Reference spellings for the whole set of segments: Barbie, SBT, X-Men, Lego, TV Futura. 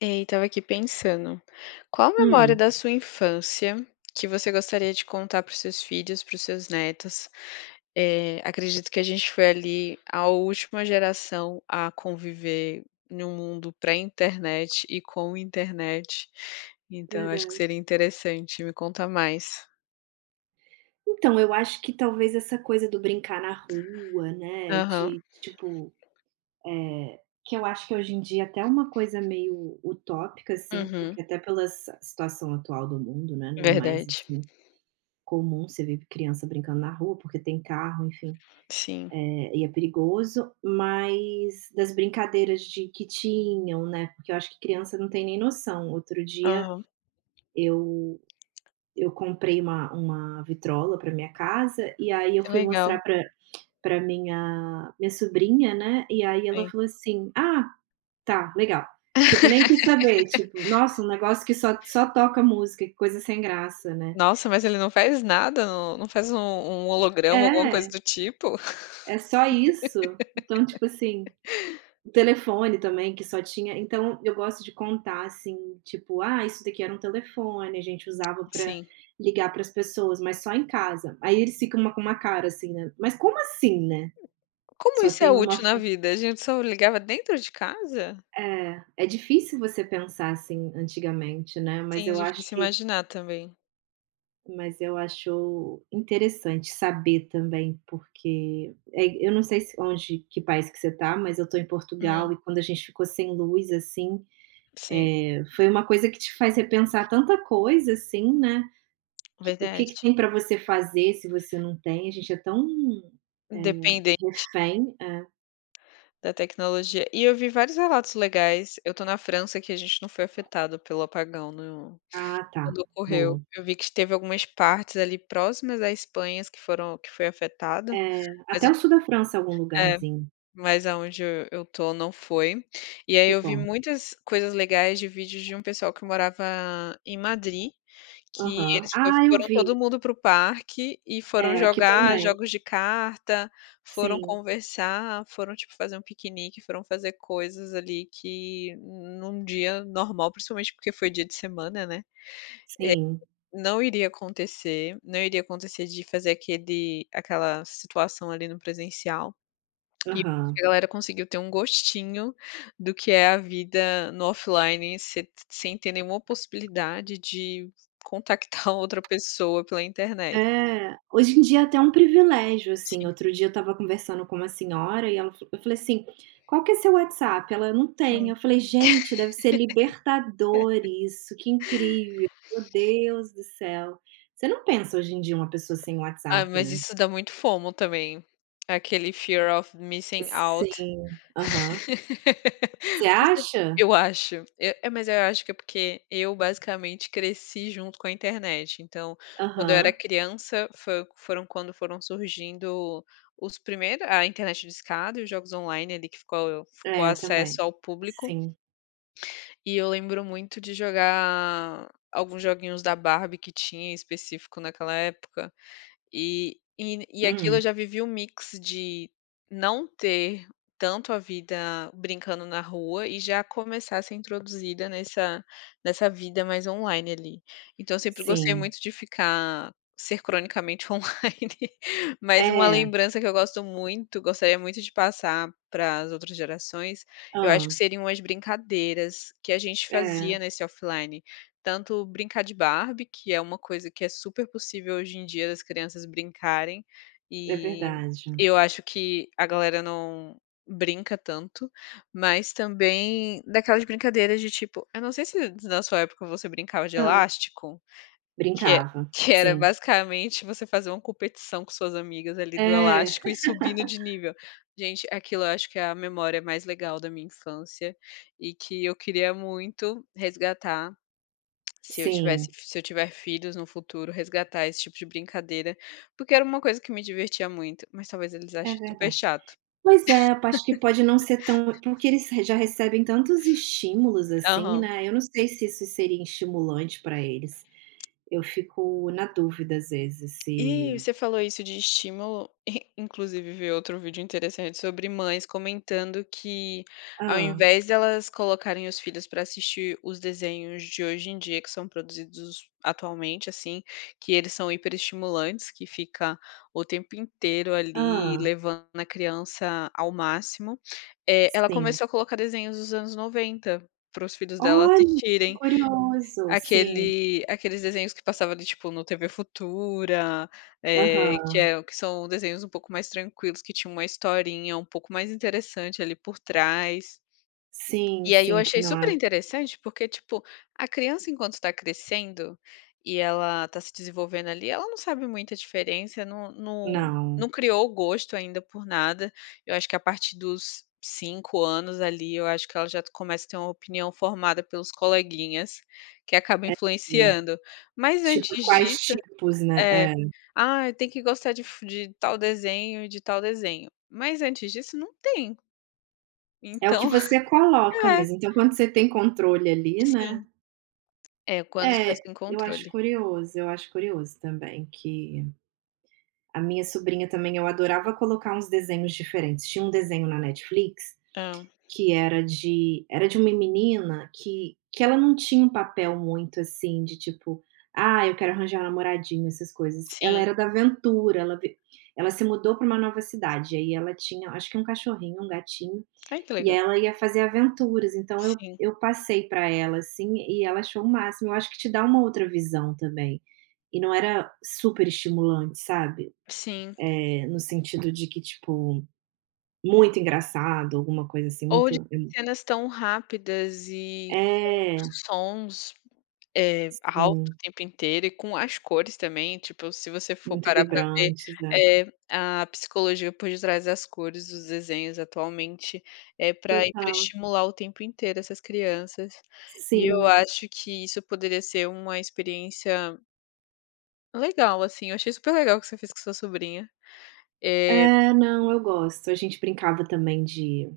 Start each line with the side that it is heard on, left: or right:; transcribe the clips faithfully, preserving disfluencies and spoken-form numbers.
left: Ei, estava aqui pensando, qual memória
right: Hum,
left: da sua infância que você gostaria de contar para os seus filhos, para os seus netos? Eh, acredito que a gente foi ali a última geração a conviver em um mundo pré-internet e com internet, então acho que
right: verdade.
left: seria interessante, me contar mais.
right: Então, eu acho que talvez essa coisa do brincar na rua, né,
left: Aham,
right: de tipo, eh, que eu acho que hoje em dia até é uma coisa meio utópica, assim,
left: uhum,
right: porque até pela si situação atual do mundo, né, não é mais,
left: verdade,
right: assim, comum você ver criança brincando na rua, porque tem carro, enfim,
left: sim.
right: eh, e é perigoso, mas das brincadeiras de que tinham, né, porque eu acho que criança não tem nem noção. Outro dia
left: Aham,
right: eu eu comprei uma uma vitrola para minha casa, e aí eu
left: que
right: fui mostrar
left: legal,
right: para para minha minha sobrinha, né, e aí ela
left: sim.
right: falou assim: "Ah, tá, legal". Tipo, nem quis saber, tipo, nossa, um negócio que só só toca música, que coisa sem graça, né.
left: Nossa, mas ele não faz nada, não não faz um um holograma, alguma coisa
right: É,
left: do tipo?
right: é só isso. Então, tipo assim, o telefone também que só tinha, então eu gosto de contar, assim, tipo: "Ah, isso daqui era um telefone, a gente usava pra
left: Sim.
right: ligar para as pessoas, mas só em casa". Aí eles ficam uma com uma cara assim, né: "Mas como assim, né?
left: Como
right: Só
left: isso é
right: tem uma
left: útil na
right: fun"
left: vida? A gente só ligava dentro de casa?
right: É, é difícil você pensar assim antigamente, né, mas
left: Sim,
right: eu acho
left: difícil
right: que
left: imaginar também.
right: mas eu acho interessante saber também, porque, eh, eu não sei se onde que país que você tá, mas eu tô em Portugal
left: Hum,
right: e quando a gente ficou sem luz, assim,
left: sim,
right: é, foi uma coisa que te faz repensar tanta coisa, assim, né? Que- O que, que
left: verdade.
right: tem para você fazer se você não tem? A gente é tão é,
left: Dependem
right: refém. É.
left: da tecnologia. E eu vi vários relatos legais. Eu tô na França, que a gente não foi afetado pelo apagão no
right: Ah, tá.
left: quando ocorreu.
right: Boa.
left: Eu vi que teve algumas partes ali próximas à Espanha, que foram que foi afetada, mas
right: Até
left: eu
right: o
left: tô
right: sul da França, é algum
left: é,
right: lugarzinho.
left: mas aonde eu eu tô não foi. E aí
right: Que
left: eu vi
right: bom.
left: muitas coisas legais, de vídeos de um pessoal que morava em Madrid, que
right: Aham.
left: eles fo
right: Ah, eu
left: foram
right: vi.
left: todo mundo para o parque e foram
right: É, aqui
left: jogar
right: também.
left: jogos de carta, foram
right: Sim,
left: conversar, foram, tipo, fazer um piquenique, foram fazer coisas ali que num dia normal, principalmente porque foi dia de semana, né,
right: sim.
left: não iria acontecer, não iria acontecer de fazer aquele aquela situação ali no presencial. E eu acho que
right: Aham.
left: a galera conseguiu ter um gostinho do que é a vida no offline, se sem ter nenhuma possibilidade de contactar outra pessoa pela internet.
right: É, hoje em dia é até um privilégio, assim,
left: Sim,
right: outro dia eu estava conversando com uma senhora e ela fa- eu falei assim: "Qual que é seu WhatsApp?" Ela: "Não tem".
left: sim.
right: Eu falei: "Gente, deve ser libertador isso, que incrível, meu Deus do céu". Você não pensa hoje em dia uma pessoa sem
left: Ah,
right: WhatsApp,
left: mas
right: né?
left: isso dá muito FOMO também, aquele fear of missing out.
right: Sim, aham. Você
left: Você
right: acha?
left: Eu acho. Eu é, mas eu acho que é porque eu basicamente cresci junto com a internet, então, quando eu era
right: Aham.
left: criança, fo foram quando foram surgindo os primeiros, a internet discada e os jogos online ali, que ficou ficou
right: É, eu
left: acesso
right: também.
left: ao público,
right: Sim.
left: e eu lembro muito de jogar alguns joguinhos da Barbie que tinha em específico naquela época, e e e aquilo eu
right: Hum,
left: já vivi um mix de não ter tanto a vida brincando na rua e já começar a ser introduzida nessa nessa vida mais online ali. Então eu sempre gostei
right: sim.
left: muito de ficar ser cronicamente online, mas uma
right: É.
left: lembrança que eu gosto muito, gostaria muito de passar para as outras gerações, eu acho que
right: Ah.
left: seriam as brincadeiras que a gente
right: É,
left: fazia nesse offline. Tanto brincar de Barbie, que é uma coisa que é super possível hoje em dia das crianças brincarem,
right: é
left: e
right: verdade.
left: eu acho que a galera não brinca tanto, mas também daquelas brincadeiras de, tipo, eu não sei se na sua época você brincava de
right: Ah.
left: elástico, que é
right: Brincava,
left: que era
right: sim.
left: basicamente você fazer uma competição com suas amigas ali do
right: É,
left: elástico e subindo de nível. Gente, aquilo eu acho que é a memória mais legal da minha infância, e que eu queria muito resgatar, se eu tivesse
right: sim,
left: se eu tiver filhos no futuro, resgatar esse tipo de brincadeira, porque era uma coisa que me divertia muito, mas talvez eles
right: é
left: achem super
right: verdade.
left: chato.
right: Pois é, eu acho que pode não ser tão, porque eles re- já recebem tantos estímulos, assim,
left: Aham.
right: né, eu não sei se isso seria estimulante para eles. Eu fico na dúvida às vezes se
left: E você falou isso de estímulo, inclusive vi outro vídeo interessante sobre mães comentando que, ao
right: ah,
left: invés delas colocarem os filhos para assistir os desenhos de hoje em dia, que são produzidos atualmente, assim, que eles são hiperestimulantes, que fica o tempo inteiro ali
right: ah,
left: levando a criança ao máximo, eh, ela
right: sim.
left: começou a colocar desenhos dos anos noventa para os filhos dela
right: Olha, que
left: assistirem.
right: curioso. Sim,
left: Aquele aqueles desenhos que passava ali, tipo, no T V Futura, eh,
right: aham.
left: que é que são desenhos um pouco mais tranquilos, que tinham uma historinha um pouco mais interessante ali por trás.
right: Sim,
left: E aí eu
right: sim, que
left: achei
right: não
left: super
right: é
left: interessante, porque, tipo, a criança, enquanto está crescendo e ela está se desenvolvendo ali, ela não sabe muita diferença, não não
right: não,
left: não criou o gosto ainda por nada. Eu acho que a partir dos cinco anos ali, eu acho que ela já começa a ter uma opinião formada pelos coleguinhas, que acaba
right: é.
left: influenciando. Mas
right: Tipo,
left: antes
right: quais
left: disso
right: tipos, né.
left: é:
right: É.
left: "Ah, tem que gostar de fu de tal desenho e de tal desenho". Mas antes disso não tem.
right: É o que
left: Então
right: você coloca
left: é,
right: mesmo, então quando você tem controle ali, né.
left: sim. É, quando os pais
right: É,
left: têm
right: eu acho
left: controle.
right: curioso, eu acho curioso também que a minha sobrinha também eu adorava colocar uns desenhos diferentes. Tinha um desenho na Netflix
left: Hã.
right: que era de era de uma menina, que que ela não tinha um papel muito assim de tipo: "Ah, eu quero arranjar um namoradinho", essas coisas. Ela
left: Sim.
right: era da aventura, ela vi ela se mudou para uma nova cidade, aí ela tinha acho que um cachorrinho, um gatinho,
left: Ai, que
right: e
left: legal.
right: ela ia fazer aventuras, então eu
left: Sim,
right: eu passei para ela, assim, e ela achou o máximo. Eu acho que te dá uma outra visão também. E não era super estimulante, sabe,
left: sim.
right: eh, no sentido de que, tipo, muito engraçado, alguma coisa assim,
left: Ou de
right: muito
left: cenas tão rápidas e
right: é,
left: sons, eh, alto o
right: sim,
left: tempo inteiro, e com as cores também, tipo, se você for
right: muito
left: parar pra ver,
right: vibrante, é.
left: eh, a psicologia por detrás das cores dos desenhos atualmente é para
right: Total.
left: estimular o tempo inteiro essas crianças. E eu
right: Sim.
left: acho que isso poderia ser uma experiência legal, assim, eu achei super legal o que você fez com sua sobrinha. Eh
right: É, não, eu gosto. A gente brincava também de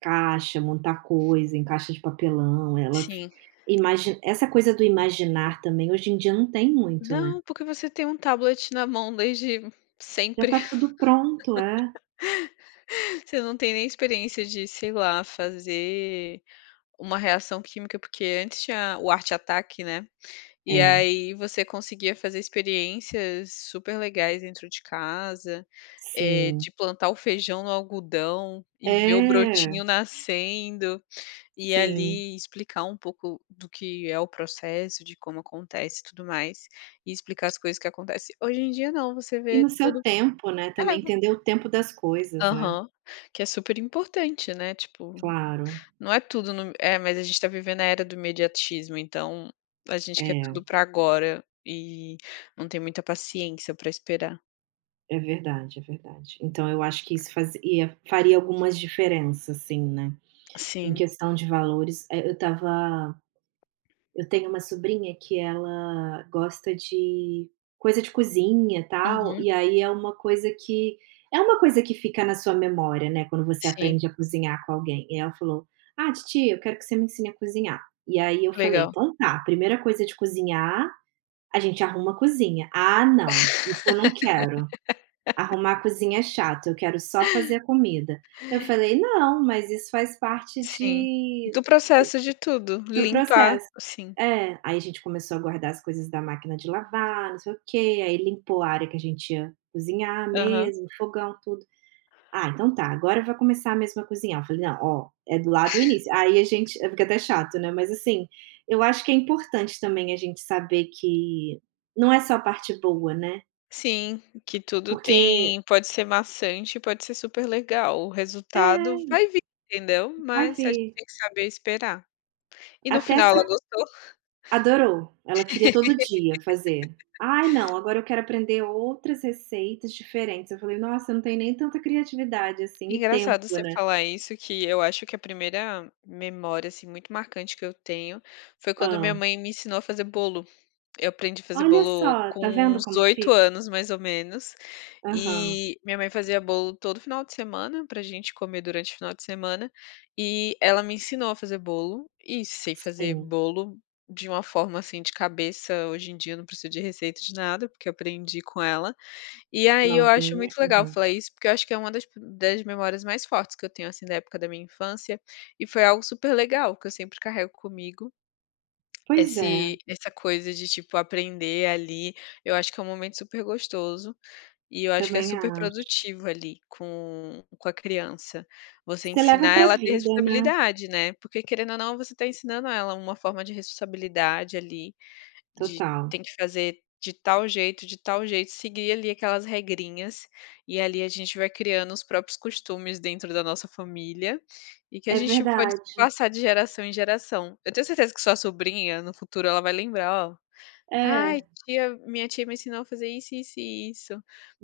right: caixa, montar coisa em caixa de papelão, ela fi
left: Sim.
right: essa coisa do imaginar também hoje em dia não tem muito, né.
left: Não, porque você tem um tablet na mão desde
right: Já
left: sempre.
right: tá tudo pronto, é.
left: Você não tem nem experiência de, sei lá, fazer uma reação química, porque antes tinha o arte ataque, né. E
right: É,
left: aí você conseguia fazer experiências super legais dentro de casa, eh,
right: sim.
left: de plantar o feijão no algodão e ver o
right: É,
left: brotinho nascendo. E
right: sim.
left: ali explicar um pouco do que é o processo, de como acontece e tudo mais, e explicar as coisas que acontecem. Hoje em dia não, você
right: E
left: vê
right: no seu
left: tudo.
right: tempo, né,
left: É,
right: também
left: vo
right: entender o tempo das coisas, né.
left: aham. Que é super importante, né, tipo,
right: Claro.
left: não é tudo no é, mas a gente tá vivendo a era do imediatismo, então a gente quer
right: É,
left: tudo pra agora e não tem muita paciência pra esperar.
right: é verdade, é verdade. Então eu acho que isso fazia, faria algumas diferenças sim, né, em
left: Sim.
right: questão de valores. Eh, eu estava eu tenho uma sobrinha que ela gosta de coisa de cozinha, tal,
left: Uhum.
right: e aí é uma coisa que é uma coisa que fica na sua memória, né, quando você
left: Sim,
right: aprende a cozinhar com alguém. E ela falou: "Ah, titia, eu quero que você me ensine a cozinhar". E aí eu falei:
left: legal.
right: "Então tá, primeira coisa de cozinhar, a gente arruma a cozinha". "Ah, não, isso eu não quero. Arrumar a cozinha é chato, eu quero só fazer a comida". Eu falei: "Não, mas isso faz parte
left: Sim.
right: de
left: Do processo de tudo,
right: do
left: limpar,
right: processo".
left: sim.
right: É, aí a gente começou a guardar as coisas da máquina de lavar, não sei o quê, aí limpou a área que a gente ia cozinhar
left: Aham.
right: mesmo, fogão, tudo. "Ah, então tá, agora vai começar mesmo a cozinhar", eu falei: "Não, ó, é do lado do início". Aí a gente fica até chato, né, mas assim, eu acho que é importante também a gente saber que não é só a parte boa, né,
left: Sim, que tudo
right: porque
left: tem, pode ser maçante, pode ser super legal, o resultado
right: é,
left: vai vir, entendeu?
right: vai
left: Mas a gente
right: vir.
left: tem que saber esperar. E no
right: Até
left: final ela
right: essa
left: gostou.
right: adorou, ela queria todo dia fazer. "Ai não, agora eu quero aprender outras receitas diferentes", eu falei: "Nossa, eu não tenho nem tanta criatividade assim e tempo,
left: Engraçado você
right: né".
left: falar isso, que eu acho que a primeira memória, assim, muito marcante que eu tenho, foi quando minha
right: Ah,
left: mãe me ensinou a fazer bolo. Eu aprendi a fazer
right: olha
left: bolo
right: só,
left: com
right: tá vendo
left: uns
right: como
left: oito
right: fica?
left: anos, mais ou menos,
right: Aham,
left: e minha mãe fazia bolo todo final de semana pra gente comer durante o final de semana, e ela me ensinou a fazer bolo, e sei fazer
right: sim,
left: bolo de uma forma, assim, de cabeça. Hoje em dia eu não preciso de receita de nada, porque eu aprendi com ela. E aí eu acho
right: novinha,
left: muito legal
right: aham.
left: falar isso, porque eu acho que é uma das das memórias mais fortes que eu tenho, assim, da época da minha infância, e foi algo super legal que eu sempre carrego comigo.
right: Pois é,
left: Esse essa coisa de, tipo, aprender ali, eu acho que é um momento super gostoso, e eu acho que é
right: também
left: super
right: acho.
left: produtivo ali com com a criança. Você
right: Você leva
left: ensinar
right: pra
left: ela a ter
right: vida, né.
left: responsabilidade, né, porque querendo ou não você está ensinando ela uma forma de responsabilidade ali. De
right: Total.
left: tem que fazer de tal jeito, de tal jeito, seguir ali aquelas regrinhas, e ali a gente vai criando os próprios costumes dentro da nossa família, e que a
right: É
left: gente pode
right: verdade.
left: passar de geração em geração. Eu tenho certeza que sua sobrinha, no futuro, ela vai lembrar, ó: "Ai,
right: É,
left: tia minha tia me ensinou a fazer isso, isso e isso.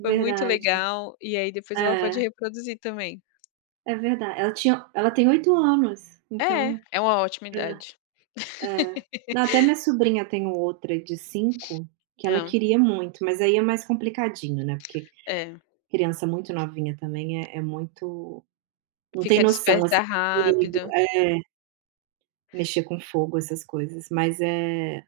left: Foi muito legal", e aí depois ela pode
right: É,
left: reproduzir também.
right: é verdade. Ela tinha, ela tem oito anos,
left: É,
right: então
left: é uma ótima
right: ela
left: idade.
right: é. Não, até minha sobrinha tem outra de cinco que ela
left: Hã,
right: queria muito, mas aí é mais complicadinho, né, porque
left: é.
right: criança muito novinha também é é muito, não tem
left: Fica
right: noção, assim,
left: desperta
right: do perigo,
left: rápido.
right: é, mexer com fogo, essas coisas. Mas, é,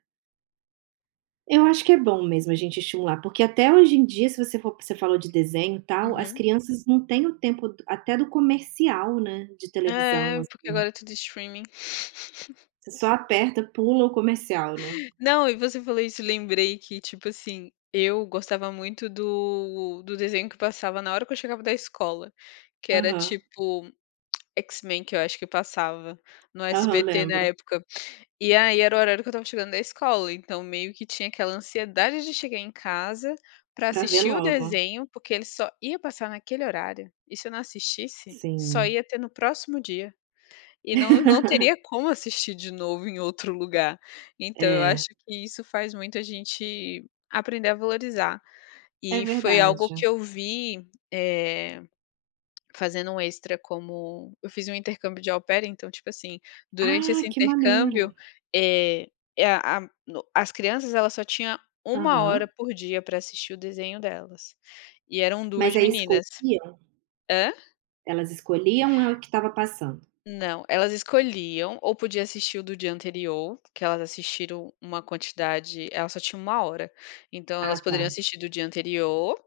right: eu acho que é bom mesmo a gente estimular, porque até hoje em dia, se você for, você falou de desenho, e tal, as
left: Uhum.
right: crianças não têm o tempo do até do comercial, né, de televisão,
left: É,
right: assim.
left: porque agora é tudo streaming.
right: Você só aperta, pula o comercial, né.
left: Não, e você falou isso, lembrei que, tipo assim, eu gostava muito do do desenho que passava na hora que eu chegava da escola, que era
right: Aham.
left: tipo X-Men, que eu acho que passava no
right: Aham,
left: S B T na
right: lembro.
left: época. E aí era o horário que eu estava chegando da escola, então meio que tinha aquela ansiedade de chegar em casa pra
right: Pra ver
left: assistir o
right: logo.
left: desenho, porque ele só ia passar naquele horário, e se eu não assistisse, só
right: Sim.
left: ia ter no próximo dia. E não não teria como assistir de novo em outro lugar. Então eu
right: É,
left: acho que isso faz muito a gente aprender a valorizar.
right: é
left: E foi algo que
right: verdade.
left: eu vi, eh, fazendo um extra, como eu fiz um intercâmbio de au pair, então, tipo assim, durante
right: Ah,
left: esse
right: que maneiro.
left: intercâmbio, eh, eh, a a no as crianças, elas só tinha uma hora
right: Aham.
left: por dia para assistir o desenho delas, e eram
right: Mas
left: duas
right: aí
left: meninas.
right: escolhiam? Elas escolhiam é o que estava passando?
left: Não, elas escolhiam, ou podia assistir o do dia anterior, que elas assistiram uma quantidade, elas só tinham uma hora. Então elas
right: Ah, tá.
left: poderiam assistir do dia anterior,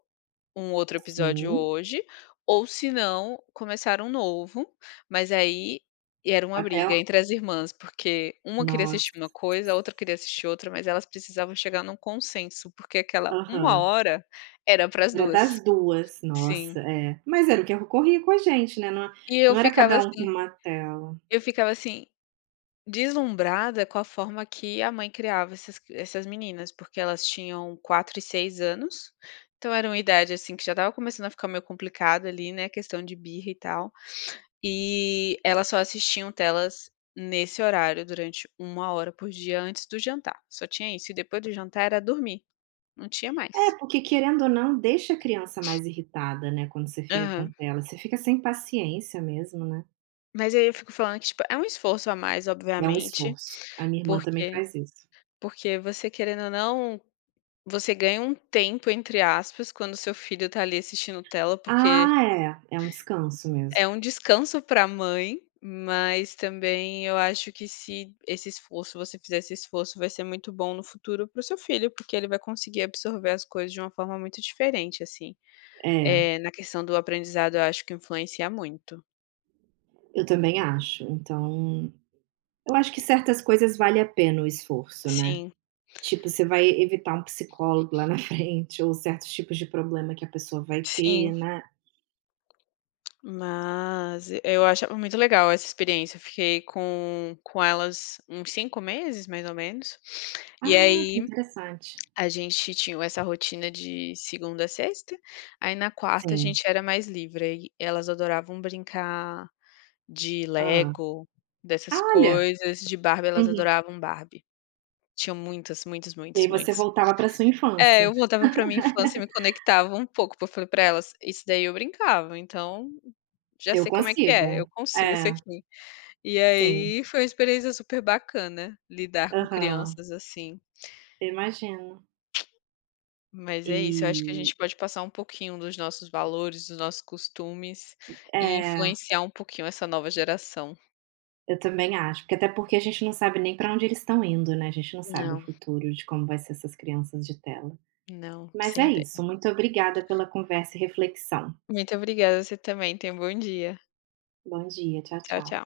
left: um outro episódio
right: Sim,
left: hoje, ou se não, começar um novo, mas aí era uma
right: até
left: briga
right: o
left: entre as irmãs, porque uma queria assistir uma
right: nossa,
left: coisa, a outra queria assistir outra, mas elas precisavam chegar num consenso, porque aquela uma
right: aham.
left: hora era para as
right: Era
left: duas.
right: das duas,
left: Sim.
right: nossa, é. Mas era o que ocorria com a gente, né, não
left: E eu
right: não era
left: ficava
right: cada um com
left: assim
right: uma tela.
left: eu ficava assim: deslumbrada com a forma que a mãe criava essas essas meninas, porque elas tinham quatro e seis anos, então era uma idade, assim, que já estava começando a ficar meio complicado ali, né, questão de birra e tal, e elas só assistiam telas nesse horário durante uma hora por dia antes do jantar, só tinha isso, e depois do jantar era dormir, não tinha
right: É,
left: mais.
right: porque querendo ou não, deixa a criança mais irritada, né, quando você fica com
left: Aham.
right: tela, você fica sem paciência mesmo, né.
left: Mas aí eu fico falando que, tipo, é um esforço a mais,
right: É um
left: obviamente,
right: esforço. A minha irmã também
left: porque
right: faz isso.
left: porque você, querendo ou não, você ganha um tempo, entre aspas, quando seu filho tá ali assistindo tela, porque
right: Ah, é. É um descanso
left: é
right: mesmo.
left: um descanso pra mãe, mas também eu acho que se esse esforço, você fizer esse esforço, vai ser muito bom no futuro para o seu filho, porque ele vai conseguir absorver as coisas de uma forma muito diferente, assim.
right: É,
left: É na questão do aprendizado, eu acho que influencia muito.
right: eu também acho. Então, eu acho que certas coisas vale a pena o esforço, né.
left: Sim,
right: Tipo, você vai evitar um psicólogo lá na frente ou certos tipos de problema que a pessoa vai ter,
left: sim.
right: né.
left: Mas eu achava muito legal essa experiência. Eu fiquei com com elas uns cinco meses, mais ou menos. E
right: Ah, que
left: aí
right: interessante.
left: a gente tinha essa rotina de segunda a sexta, aí na quarta a
right: Sim.
left: gente era mais livre, aí elas adoravam brincar de Lego,
right: Ah,
left: dessas
right: olha!
left: coisas, de Barbie, elas
right: Uhum.
left: adoravam Barbie. Tinham muitas, muitas,
right: E
left: muitas,
right: aí você
left: muitas.
right: voltava para sua
left: É,
right: infância.
left: eu voltava pra minha infância e me conectava um pouco, porque eu falei pra elas: "Isso daí eu brincava, então já
right: Eu
left: sei como é que é,
right: consigo.
left: eu consigo isso
right: É,
left: aqui". E
right: sim.
left: aí foi uma experiência super bacana lidar com
right: Aham.
left: crianças assim.
right: Eu imagino.
left: Mas é isso, eu acho que a
right: E
left: gente pode passar um pouquinho dos nossos valores, dos nossos costumes, e
right: é.
left: influenciar um pouquinho essa nova geração.
right: Eu também acho, porque até porque a gente não sabe nem para onde eles estão indo, né, a gente não sabe o
left: Não.
right: futuro de como vai ser essas crianças de tela.
left: Não,
right: Mas
left: sem
right: é
left: ideia.
right: isso, muito obrigada pela conversa e reflexão.
left: Muito obrigada, você também. Tenha um bom dia.
right: Bom dia, tchau,
left: Tchau,
right: tchau.
left: tchau.